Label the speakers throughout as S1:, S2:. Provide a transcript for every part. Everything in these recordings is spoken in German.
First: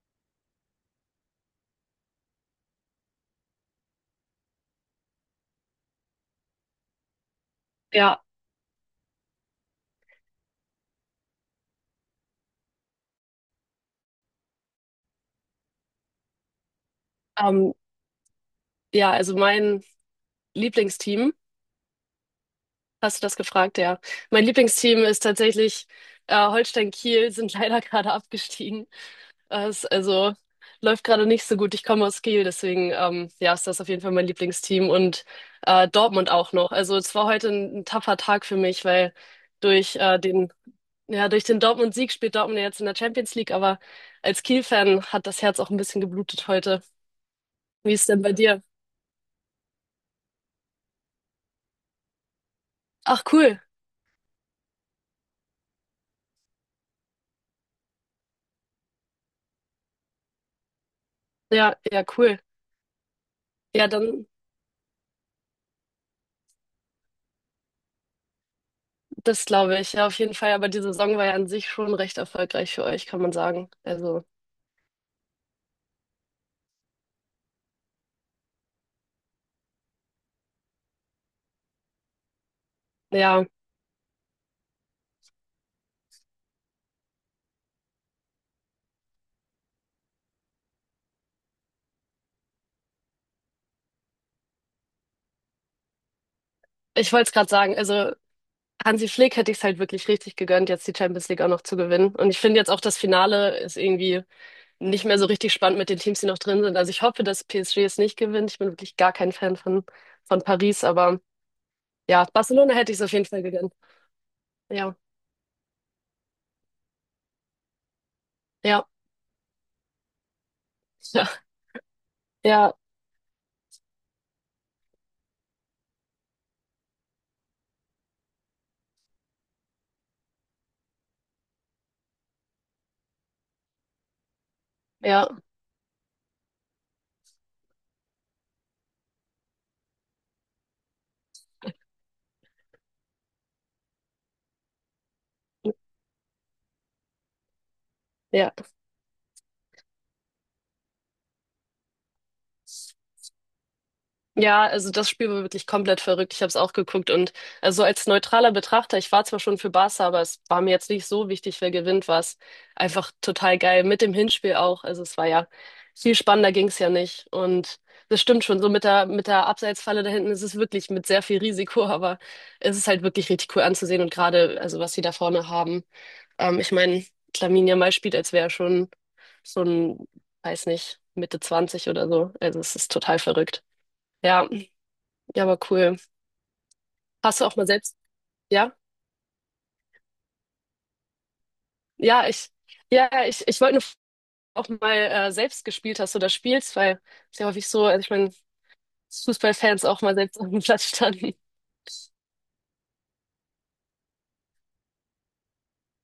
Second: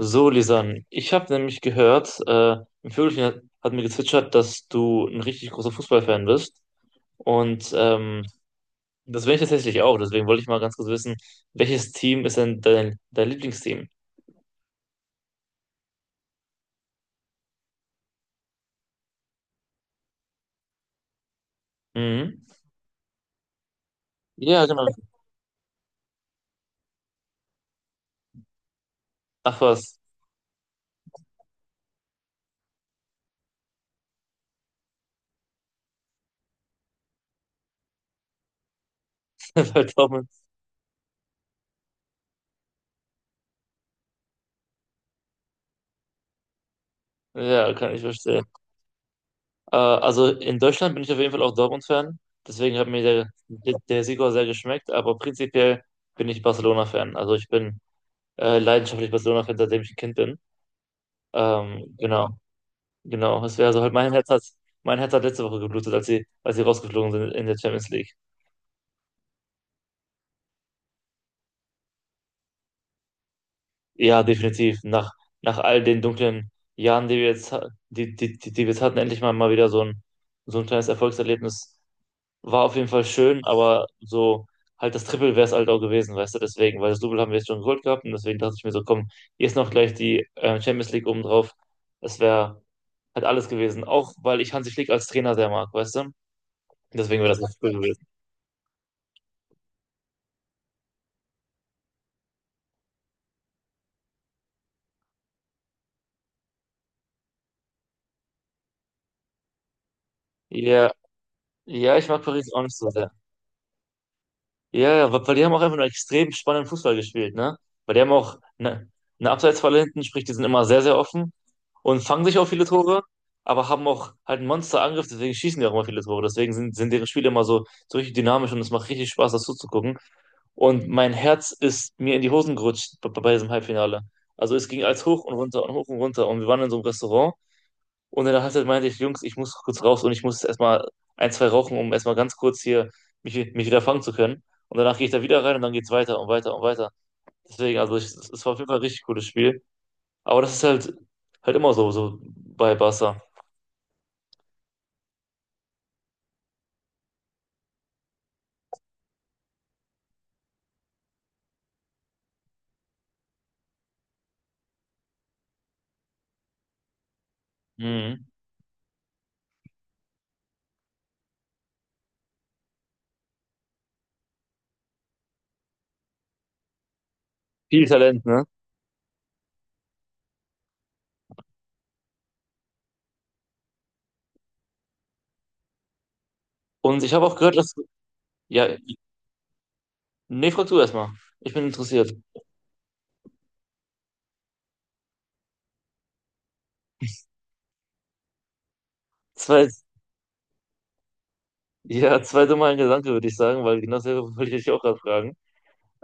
S1: So, Lisan, ich habe nämlich gehört, ein Vögelchen hat, mir gezwitschert, dass du ein richtig großer Fußballfan bist. Und
S2: Ja,
S1: ähm, Das bin ich tatsächlich auch. Deswegen wollte ich mal ganz kurz wissen, welches Team ist denn dein Lieblingsteam?
S2: ähm, ja, also mein Lieblingsteam,
S1: Mhm.
S2: hast du das gefragt, ja. Mein
S1: Ja, genau.
S2: Lieblingsteam ist tatsächlich Holstein Kiel, sind leider gerade abgestiegen.
S1: Ach
S2: Äh, ist,
S1: was,
S2: also läuft gerade nicht so gut. Ich komme aus Kiel, deswegen ja, ist das auf jeden Fall mein Lieblingsteam und Dortmund auch noch. Also es war heute ein tapfer Tag für mich, weil
S1: bei
S2: durch äh,
S1: Dortmund.
S2: den ja, durch den Dortmund-Sieg spielt Dortmund ja jetzt in der Champions League, aber als Kiel-Fan hat das Herz auch ein bisschen geblutet heute.
S1: Ja,
S2: Wie
S1: kann ich
S2: ist denn bei
S1: verstehen.
S2: dir?
S1: Also in Deutschland bin ich auf jeden Fall auch Dortmund-Fan. Deswegen hat mir
S2: Ach, cool.
S1: der Sieg auch sehr geschmeckt. Aber prinzipiell bin ich Barcelona-Fan. Also ich bin leidenschaftlich Barcelona-Fan, seitdem ich ein Kind bin.
S2: Ja,
S1: Ähm,
S2: ja,
S1: genau.
S2: cool.
S1: Genau, es wäre also
S2: Ja,
S1: halt,
S2: dann,
S1: Mein Herz hat letzte Woche geblutet, als sie rausgeflogen sind in der Champions League.
S2: das glaube ich, ja, auf jeden Fall. Aber die Saison war ja an sich schon recht erfolgreich für euch, kann man sagen.
S1: Ja,
S2: Also,
S1: definitiv. Nach all den dunklen Jahren, die wir jetzt, die wir jetzt hatten, endlich mal wieder so ein kleines Erfolgserlebnis. War auf jeden Fall schön,
S2: ja,
S1: aber so halt das Triple wäre es halt auch gewesen, weißt du, deswegen, weil das Double haben wir jetzt schon geholt gehabt und deswegen dachte ich mir so, komm, hier ist noch gleich die Champions League obendrauf. Das wäre halt alles gewesen. Auch weil ich Hansi Flick als Trainer sehr mag, weißt du?
S2: ich
S1: Deswegen
S2: wollte es
S1: wäre das
S2: gerade
S1: echt cool
S2: sagen.
S1: gewesen.
S2: Also, Hansi Flick hätte ich es halt wirklich richtig gegönnt, jetzt die Champions League auch noch zu gewinnen. Und ich finde jetzt auch, das Finale ist irgendwie nicht mehr so richtig spannend mit den Teams, die noch drin sind. Also, ich hoffe, dass PSG es nicht gewinnt. Ich bin wirklich gar kein Fan von Paris,
S1: Ja,
S2: aber
S1: ja, ich mag
S2: ja,
S1: Paris auch
S2: Barcelona
S1: nicht so
S2: hätte ich es
S1: sehr.
S2: auf jeden Fall gegönnt.
S1: Ja,
S2: Ja,
S1: ja, weil die haben auch einfach nur extrem spannenden Fußball gespielt, ne? Weil die haben auch
S2: ja,
S1: eine Abseitsfalle hinten, sprich, die sind immer sehr, sehr
S2: ja,
S1: offen und fangen sich auch viele
S2: ja,
S1: Tore, aber haben auch halt einen Monsterangriff, deswegen schießen die auch immer viele Tore. Deswegen sind deren Spiele immer so, so richtig dynamisch und es macht richtig Spaß, das zuzugucken. Und mein Herz ist mir in die Hosen gerutscht bei diesem Halbfinale. Also es ging als hoch
S2: ja,
S1: und runter und hoch und runter und wir waren in so einem Restaurant und in der Halbzeit meinte ich, Jungs, ich muss kurz raus und ich muss erstmal ein, zwei rauchen, um erstmal ganz kurz hier mich wieder fangen zu können. Und danach gehe ich da wieder rein und dann geht's weiter und weiter und weiter. Deswegen, es war
S2: ja.
S1: auf jeden Fall ein richtig cooles Spiel. Aber das ist halt immer so, so bei Barca.
S2: Ja, also das Spiel war wirklich komplett verrückt. Ich habe es auch geguckt und also als neutraler Betrachter, ich war zwar schon für Barca, aber es war mir jetzt nicht so wichtig, wer gewinnt, war es einfach total geil. Mit dem Hinspiel auch. Also es war ja, viel spannender ging's ja nicht. Und das
S1: Mhm.
S2: stimmt schon, so mit der Abseitsfalle da hinten ist es wirklich mit sehr viel Risiko, aber es ist halt wirklich richtig cool anzusehen und gerade, also was sie da vorne haben. Ich meine, Lamine
S1: Viel
S2: Yamal spielt,
S1: Talent,
S2: als
S1: ne?
S2: wäre er schon so ein, weiß nicht, Mitte 20 oder so. Also es ist total verrückt. Ja. Ja, aber cool.
S1: Und ich habe auch
S2: Hast du auch
S1: gehört,
S2: mal
S1: dass.
S2: selbst?
S1: Ja,
S2: Ja,
S1: nee, frag du erstmal. Ich bin interessiert.
S2: ja, ich wollte nur fragen, ob du auch mal selbst gespielt hast oder spielst, weil es ist ja häufig so, also ich meine, dass
S1: Zwei,
S2: Fußballfans auch mal selbst auf dem Platz standen.
S1: ja, zwei dumme Gedanke, würde ich sagen, weil genau selber wollte ich dich auch gerade fragen.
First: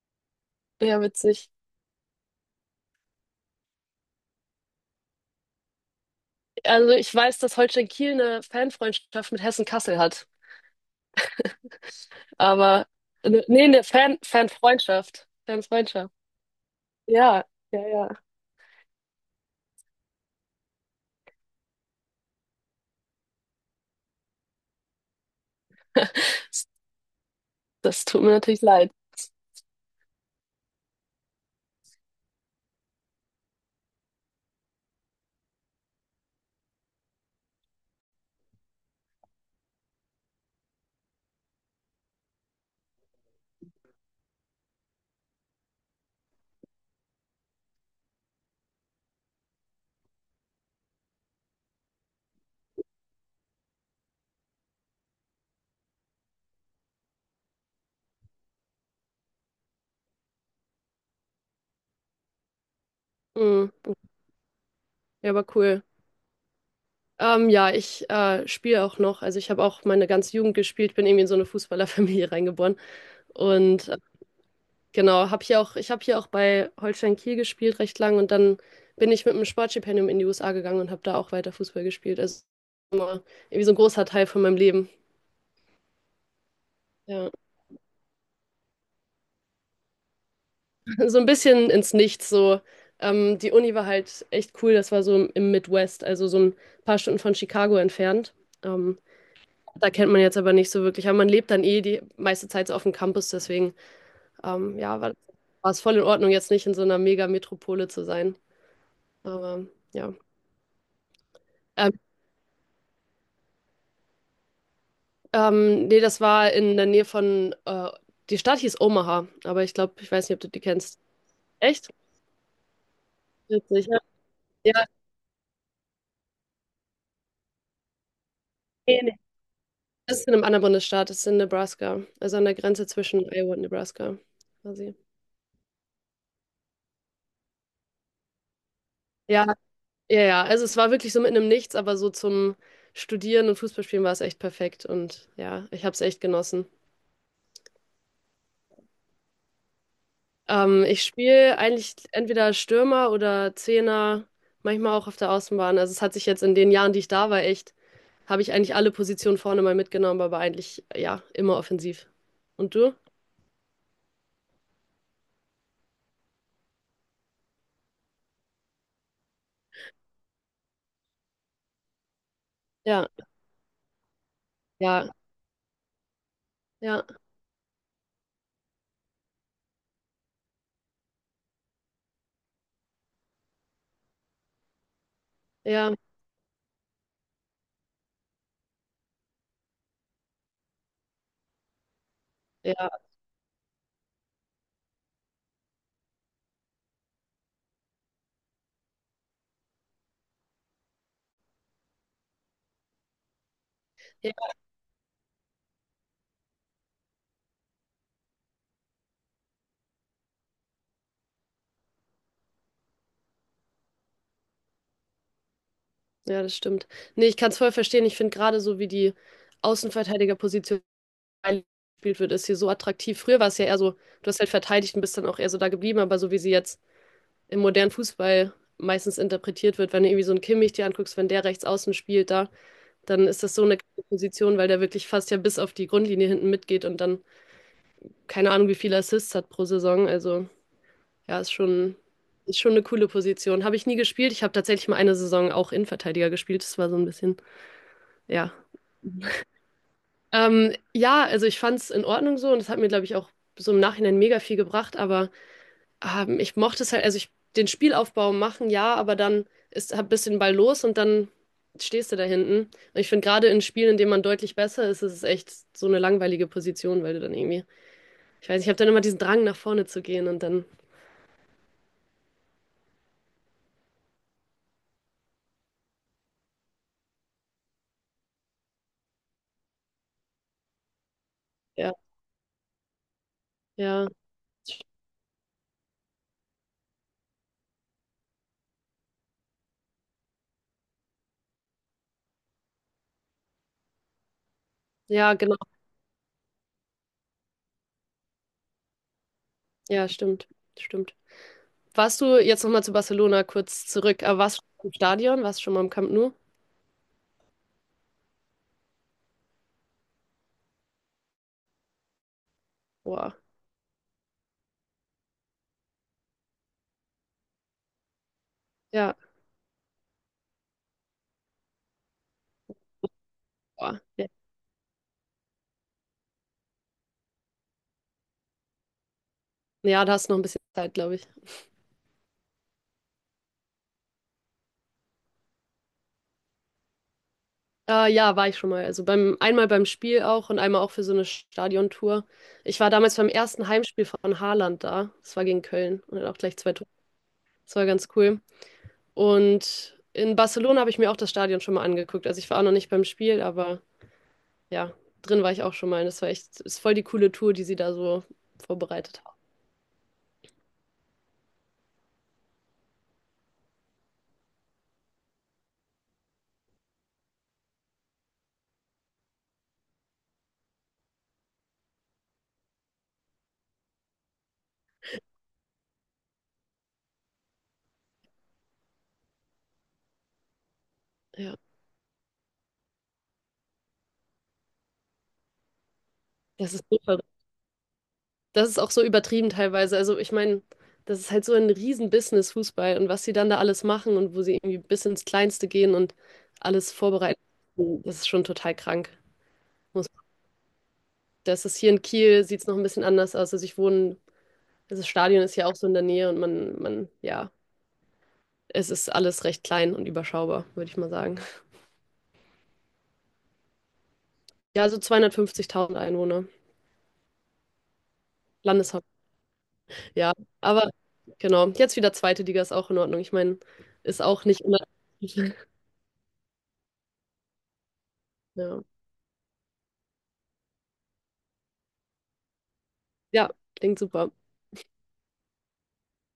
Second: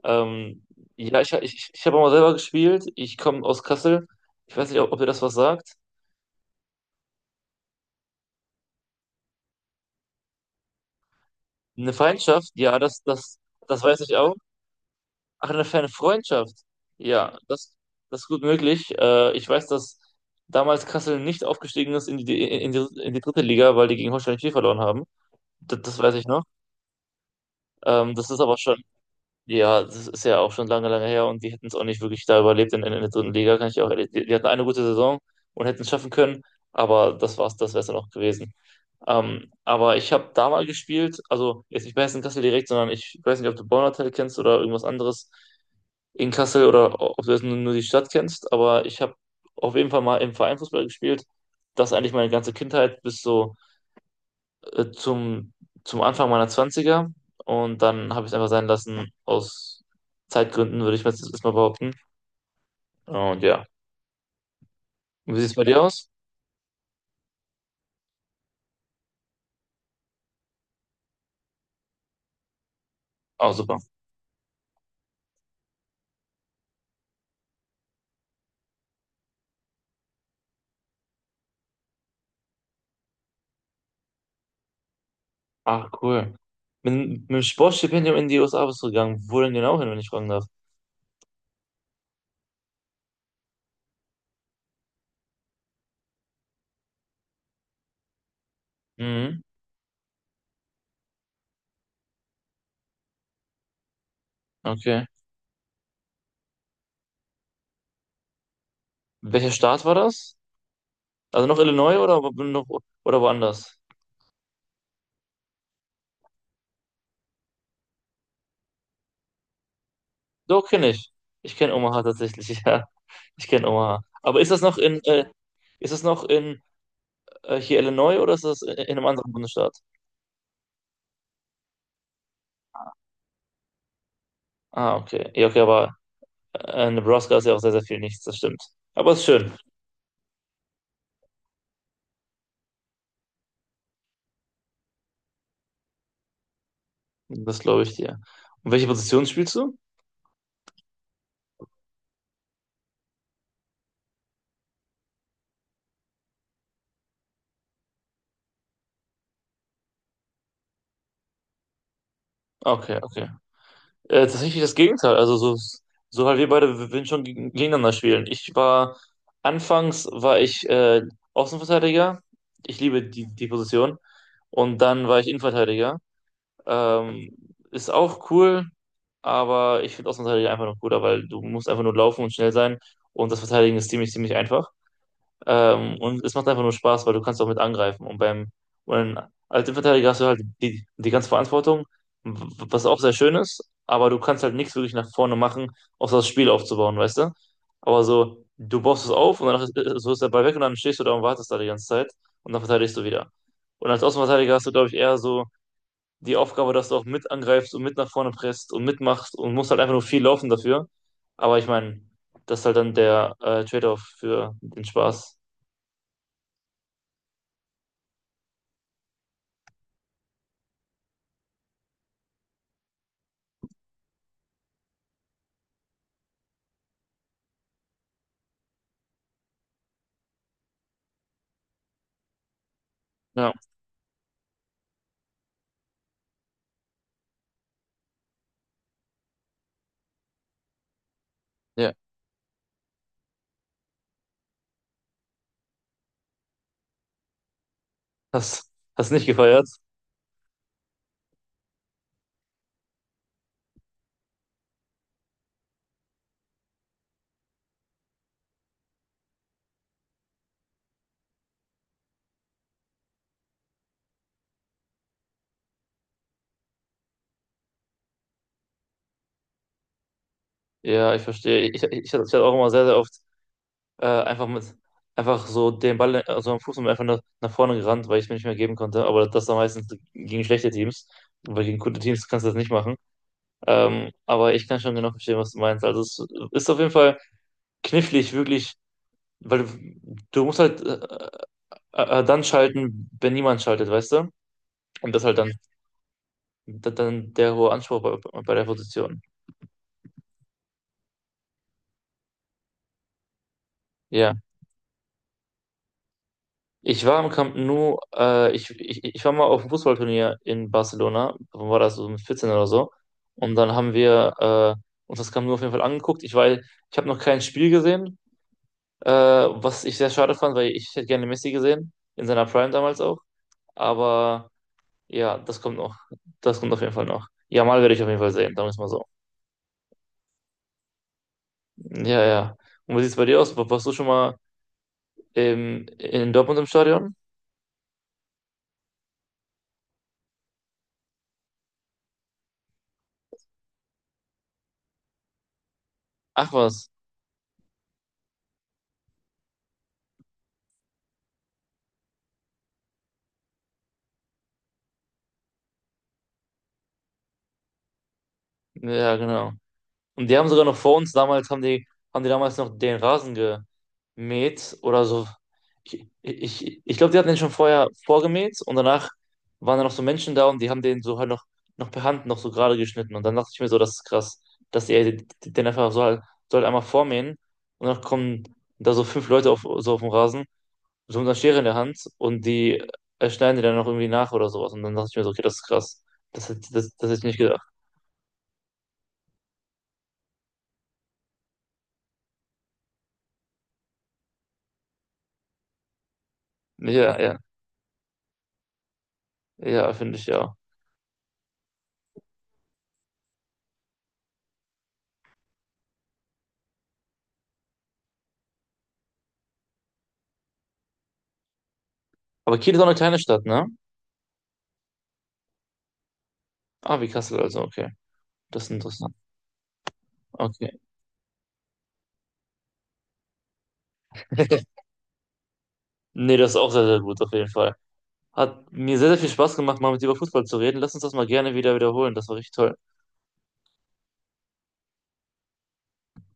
S1: Ähm,
S2: Ja, witzig.
S1: ich habe auch mal selber gespielt. Ich komme aus Kassel. Ich weiß nicht, ob ihr das was sagt.
S2: Also ich weiß, dass Holstein Kiel eine Fanfreundschaft mit Hessen Kassel hat,
S1: Eine Feindschaft, ja,
S2: aber nee,
S1: das
S2: eine
S1: weiß ich
S2: Fan,
S1: auch.
S2: Fanfreundschaft,
S1: Ach, eine ferne
S2: Fanfreundschaft.
S1: Freundschaft. Ja,
S2: Ja, ja, ja.
S1: das ist gut möglich. Ich weiß, dass damals Kassel nicht aufgestiegen ist in die dritte Liga, weil die gegen Holstein Kiel verloren haben. Das weiß ich noch.
S2: Das tut
S1: Das
S2: mir
S1: ist aber
S2: natürlich
S1: schon
S2: leid.
S1: Ja, das ist ja auch schon lange, lange her und die hätten es auch nicht wirklich da überlebt der dritten Liga, kann ich auch ehrlich. Die hatten eine gute Saison und hätten es schaffen können, aber das war's, das wäre es dann auch gewesen. Aber ich habe da mal gespielt, also jetzt nicht bei Hessen Kassel direkt, sondern ich weiß nicht, ob du Bonner Hotel kennst oder irgendwas anderes in Kassel oder ob du jetzt nur die Stadt kennst, aber ich habe auf jeden Fall mal im Verein Fußball gespielt. Das eigentlich meine ganze Kindheit bis so äh, zum, zum Anfang meiner Zwanziger und dann habe ich es einfach sein lassen aus Zeitgründen, würde ich mir jetzt erstmal behaupten. Und ja.
S2: Mm, ja,
S1: Wie sieht
S2: aber
S1: es bei dir
S2: cool.
S1: aus?
S2: Ja, ich spiele auch noch. Also ich habe auch meine ganze Jugend gespielt, bin irgendwie in so eine Fußballerfamilie reingeboren.
S1: Oh, super.
S2: Und genau, ich habe hier auch bei Holstein Kiel gespielt recht lang und dann bin ich mit einem Sportstipendium in die USA gegangen und habe da auch weiter Fußball gespielt. Also immer irgendwie so ein großer Teil von meinem Leben.
S1: Ach, cool. Mit, mit
S2: Ja,
S1: dem Sportstipendium in die USA bist du gegangen. Wo denn genau hin, wenn ich fragen darf?
S2: so ein bisschen ins Nichts. So, die Uni war halt echt cool. Das war so im Midwest, also so ein paar Stunden von Chicago entfernt. Ähm,
S1: Mhm,
S2: Da kennt man jetzt aber nicht so wirklich. Aber man lebt dann eh die meiste Zeit so auf dem Campus. Deswegen, ja,
S1: okay.
S2: war es voll in Ordnung, jetzt nicht in so einer Mega-Metropole zu sein.
S1: Welcher
S2: Aber
S1: Staat war
S2: ja.
S1: das? Also noch
S2: Ähm,
S1: Illinois oder woanders?
S2: Nee, das war in der Nähe von, die Stadt hieß Omaha, aber ich glaube, ich weiß nicht, ob du die
S1: Doch, kenne
S2: kennst.
S1: ich. Ich kenne
S2: Echt?
S1: Omaha tatsächlich, ja. Ich kenne
S2: Witzig, ja.
S1: Omaha. Aber ist das noch
S2: Ja,
S1: in, ist das noch in hier Illinois oder ist das in
S2: nee,
S1: einem
S2: nee.
S1: anderen Bundesstaat?
S2: Das ist in einem anderen Bundesstaat, das ist in Nebraska, also an der Grenze zwischen Iowa und Nebraska, quasi.
S1: Ah, okay. Ja, okay, aber Nebraska ist ja auch sehr, sehr viel nichts, das stimmt. Aber ist
S2: Ja,
S1: schön,
S2: ja, ja, also es war wirklich so mitten im Nichts, aber so zum Studieren und Fußballspielen war es echt perfekt und ja, ich habe es echt genossen.
S1: das glaube ich dir. Und welche Position spielst du?
S2: Ich spiele eigentlich entweder Stürmer oder Zehner, manchmal auch auf der Außenbahn. Also es hat sich jetzt in den Jahren, die ich da war, echt, habe ich eigentlich alle Positionen vorne mal mitgenommen, aber eigentlich ja, immer offensiv. Und du?
S1: Okay, okay. Tatsächlich das Gegenteil. Also so, so halt wir beide wir würden schon gegeneinander spielen. Anfangs war ich Außenverteidiger. Ich liebe
S2: Ja,
S1: die Position. Und
S2: ja,
S1: dann war ich Innenverteidiger.
S2: ja,
S1: Ähm, ist auch cool, aber ich finde Außenverteidiger einfach noch cooler, weil du musst einfach nur laufen und schnell sein. Und das Verteidigen ist ziemlich, ziemlich einfach.
S2: ja,
S1: Und es macht einfach nur Spaß, weil du kannst auch mit angreifen. Und als Innenverteidiger hast du halt die ganze Verantwortung, w- was auch
S2: ja,
S1: sehr schön ist, aber du kannst halt nichts wirklich nach vorne machen, außer das Spiel aufzubauen, weißt du? Aber so, du baust es auf und so ist der Ball weg und dann stehst du da und wartest da die ganze Zeit und dann verteidigst du wieder. Und als
S2: ja,
S1: Außenverteidiger hast du, glaube ich, eher so die Aufgabe, dass du auch mit angreifst und mit nach vorne presst und mitmachst und musst halt einfach nur viel laufen dafür. Aber ich meine, das ist halt dann der Trade-off für den Spaß.
S2: ja, das stimmt. Nee, ich kann es voll verstehen. Ich finde gerade so, wie die Außenverteidigerposition gespielt wird, ist hier so attraktiv. Früher war es ja eher so, du hast halt verteidigt und bist dann auch eher so da geblieben, aber so wie sie jetzt im modernen Fußball meistens interpretiert wird, wenn du irgendwie so einen Kimmich dir anguckst, wenn der rechts außen spielt da, dann ist
S1: Ja.
S2: das so eine Position, weil der wirklich fast ja bis auf die Grundlinie hinten mitgeht und dann, keine Ahnung, wie viele Assists hat pro Saison. Also ja, ist
S1: Ja,
S2: schon, ist schon eine coole Position. Habe ich nie gespielt. Ich habe tatsächlich mal eine Saison auch Innenverteidiger gespielt. Das war so ein bisschen, ja.
S1: hast, hast nicht gefeiert?
S2: Ja, also ich fand es in Ordnung so und das hat mir, glaube ich, auch so im Nachhinein mega viel gebracht. Aber ich mochte es halt, also ich den Spielaufbau machen, ja, aber dann ist hab bisschen den Ball los und dann stehst du da hinten. Und ich finde gerade in Spielen, in denen man deutlich besser ist, ist es echt so eine langweilige Position, weil du dann irgendwie, ich weiß nicht, ich habe dann immer diesen Drang nach vorne zu gehen und dann,
S1: Ja, ich verstehe. Ich hatte auch immer sehr, sehr oft äh, einfach mit, einfach so den Ball, also am Fuß und einfach nach vorne gerannt, weil ich es mir nicht mehr geben konnte. Aber das dann meistens gegen schlechte Teams, weil gegen
S2: ja,
S1: gute Teams kannst du das nicht machen.
S2: ja.
S1: Aber ich kann schon genau verstehen, was du meinst. Also es ist auf jeden Fall knifflig, wirklich, weil du musst halt dann schalten, wenn niemand schaltet, weißt du? Und das ist
S2: Ja,
S1: halt
S2: genau.
S1: dann der hohe Anspruch bei der Position.
S2: Ja, stimmt. Stimmt. Warst du jetzt nochmal zu Barcelona kurz zurück,
S1: Ja.
S2: aber warst du schon im Stadion? Warst du schon mal im Camp Nou?
S1: Ich war im Camp Nou, ich war mal auf einem Fußballturnier in Barcelona, wann war das so mit 14 oder so.
S2: Boah.
S1: Und dann haben wir uns das Camp Nou auf jeden Fall angeguckt. Ich habe noch kein Spiel gesehen,
S2: Ja.
S1: was ich sehr schade fand, weil ich hätte gerne Messi gesehen, in seiner Prime damals auch.
S2: Boah. Ja,
S1: Aber ja, das kommt noch. Das kommt auf jeden Fall noch. Jamal werde ich auf jeden Fall sehen, sagen wir es mal so.
S2: ja, da hast du noch ein bisschen Zeit, glaube ich.
S1: Ja, ja. Und wie sieht es bei dir aus? Warst du schon mal in Dortmund im Stadion?
S2: Ja, war ich schon mal. Also beim einmal beim Spiel auch und einmal auch für so eine Stadiontour. Ich war damals beim ersten Heimspiel von Haaland da. Das war gegen Köln und hat auch
S1: Ach
S2: gleich zwei Tore.
S1: was.
S2: Das war ganz cool. Und in Barcelona habe ich mir auch das Stadion schon mal angeguckt. Also ich war auch noch nicht beim Spiel, aber ja, drin war ich auch schon mal. Das war echt, ist voll die coole Tour, die sie da so
S1: Ja,
S2: vorbereitet haben.
S1: genau. Und die haben sogar noch vor uns damals, haben die damals noch den Rasen gemäht oder so. Ich glaube, die hatten den schon vorher vorgemäht und danach waren da noch so Menschen da und die haben den so halt noch per Hand noch so gerade geschnitten. Und dann dachte ich mir so, das ist krass, dass die den einfach so halt einmal vormähen und dann kommen da so fünf Leute auf, so auf dem Rasen, so mit einer
S2: Ja,
S1: Schere in der Hand und die schneiden die dann noch irgendwie nach oder sowas. Und dann dachte ich mir so, okay, das ist krass.
S2: das ist so
S1: Das hätte ich
S2: verrückt.
S1: nicht gedacht.
S2: Das ist auch so übertrieben teilweise. Also ich meine, das ist halt so ein Riesen-Business Fußball und was sie dann da alles machen und wo sie irgendwie bis ins Kleinste gehen und alles
S1: Ja, ja,
S2: vorbereiten, das ist schon total krank.
S1: ja,
S2: Muss-
S1: finde ich ja.
S2: Das ist hier in Kiel, sieht es noch ein bisschen anders aus. Also ich wohne, also das Stadion ist ja auch so in der Nähe und man, ja, es ist alles recht klein und überschaubar, würde ich mal sagen.
S1: Aber Kiel ist auch eine kleine Stadt, ne?
S2: Ja, so 250.000 Einwohner,
S1: Ah, wie Kassel also, okay. Das ist
S2: Landeshaupt.
S1: interessant.
S2: Ja,
S1: Okay.
S2: aber genau. Jetzt wieder zweite Liga ist auch in Ordnung. Ich meine, ist auch nicht immer.
S1: Nee, das ist auch sehr, sehr gut, auf jeden Fall. Hat
S2: Ja.
S1: mir sehr, sehr viel Spaß gemacht, mal mit dir über Fußball zu reden. Lass uns das mal gerne wieder wiederholen. Das war richtig toll.
S2: Ja, klingt super.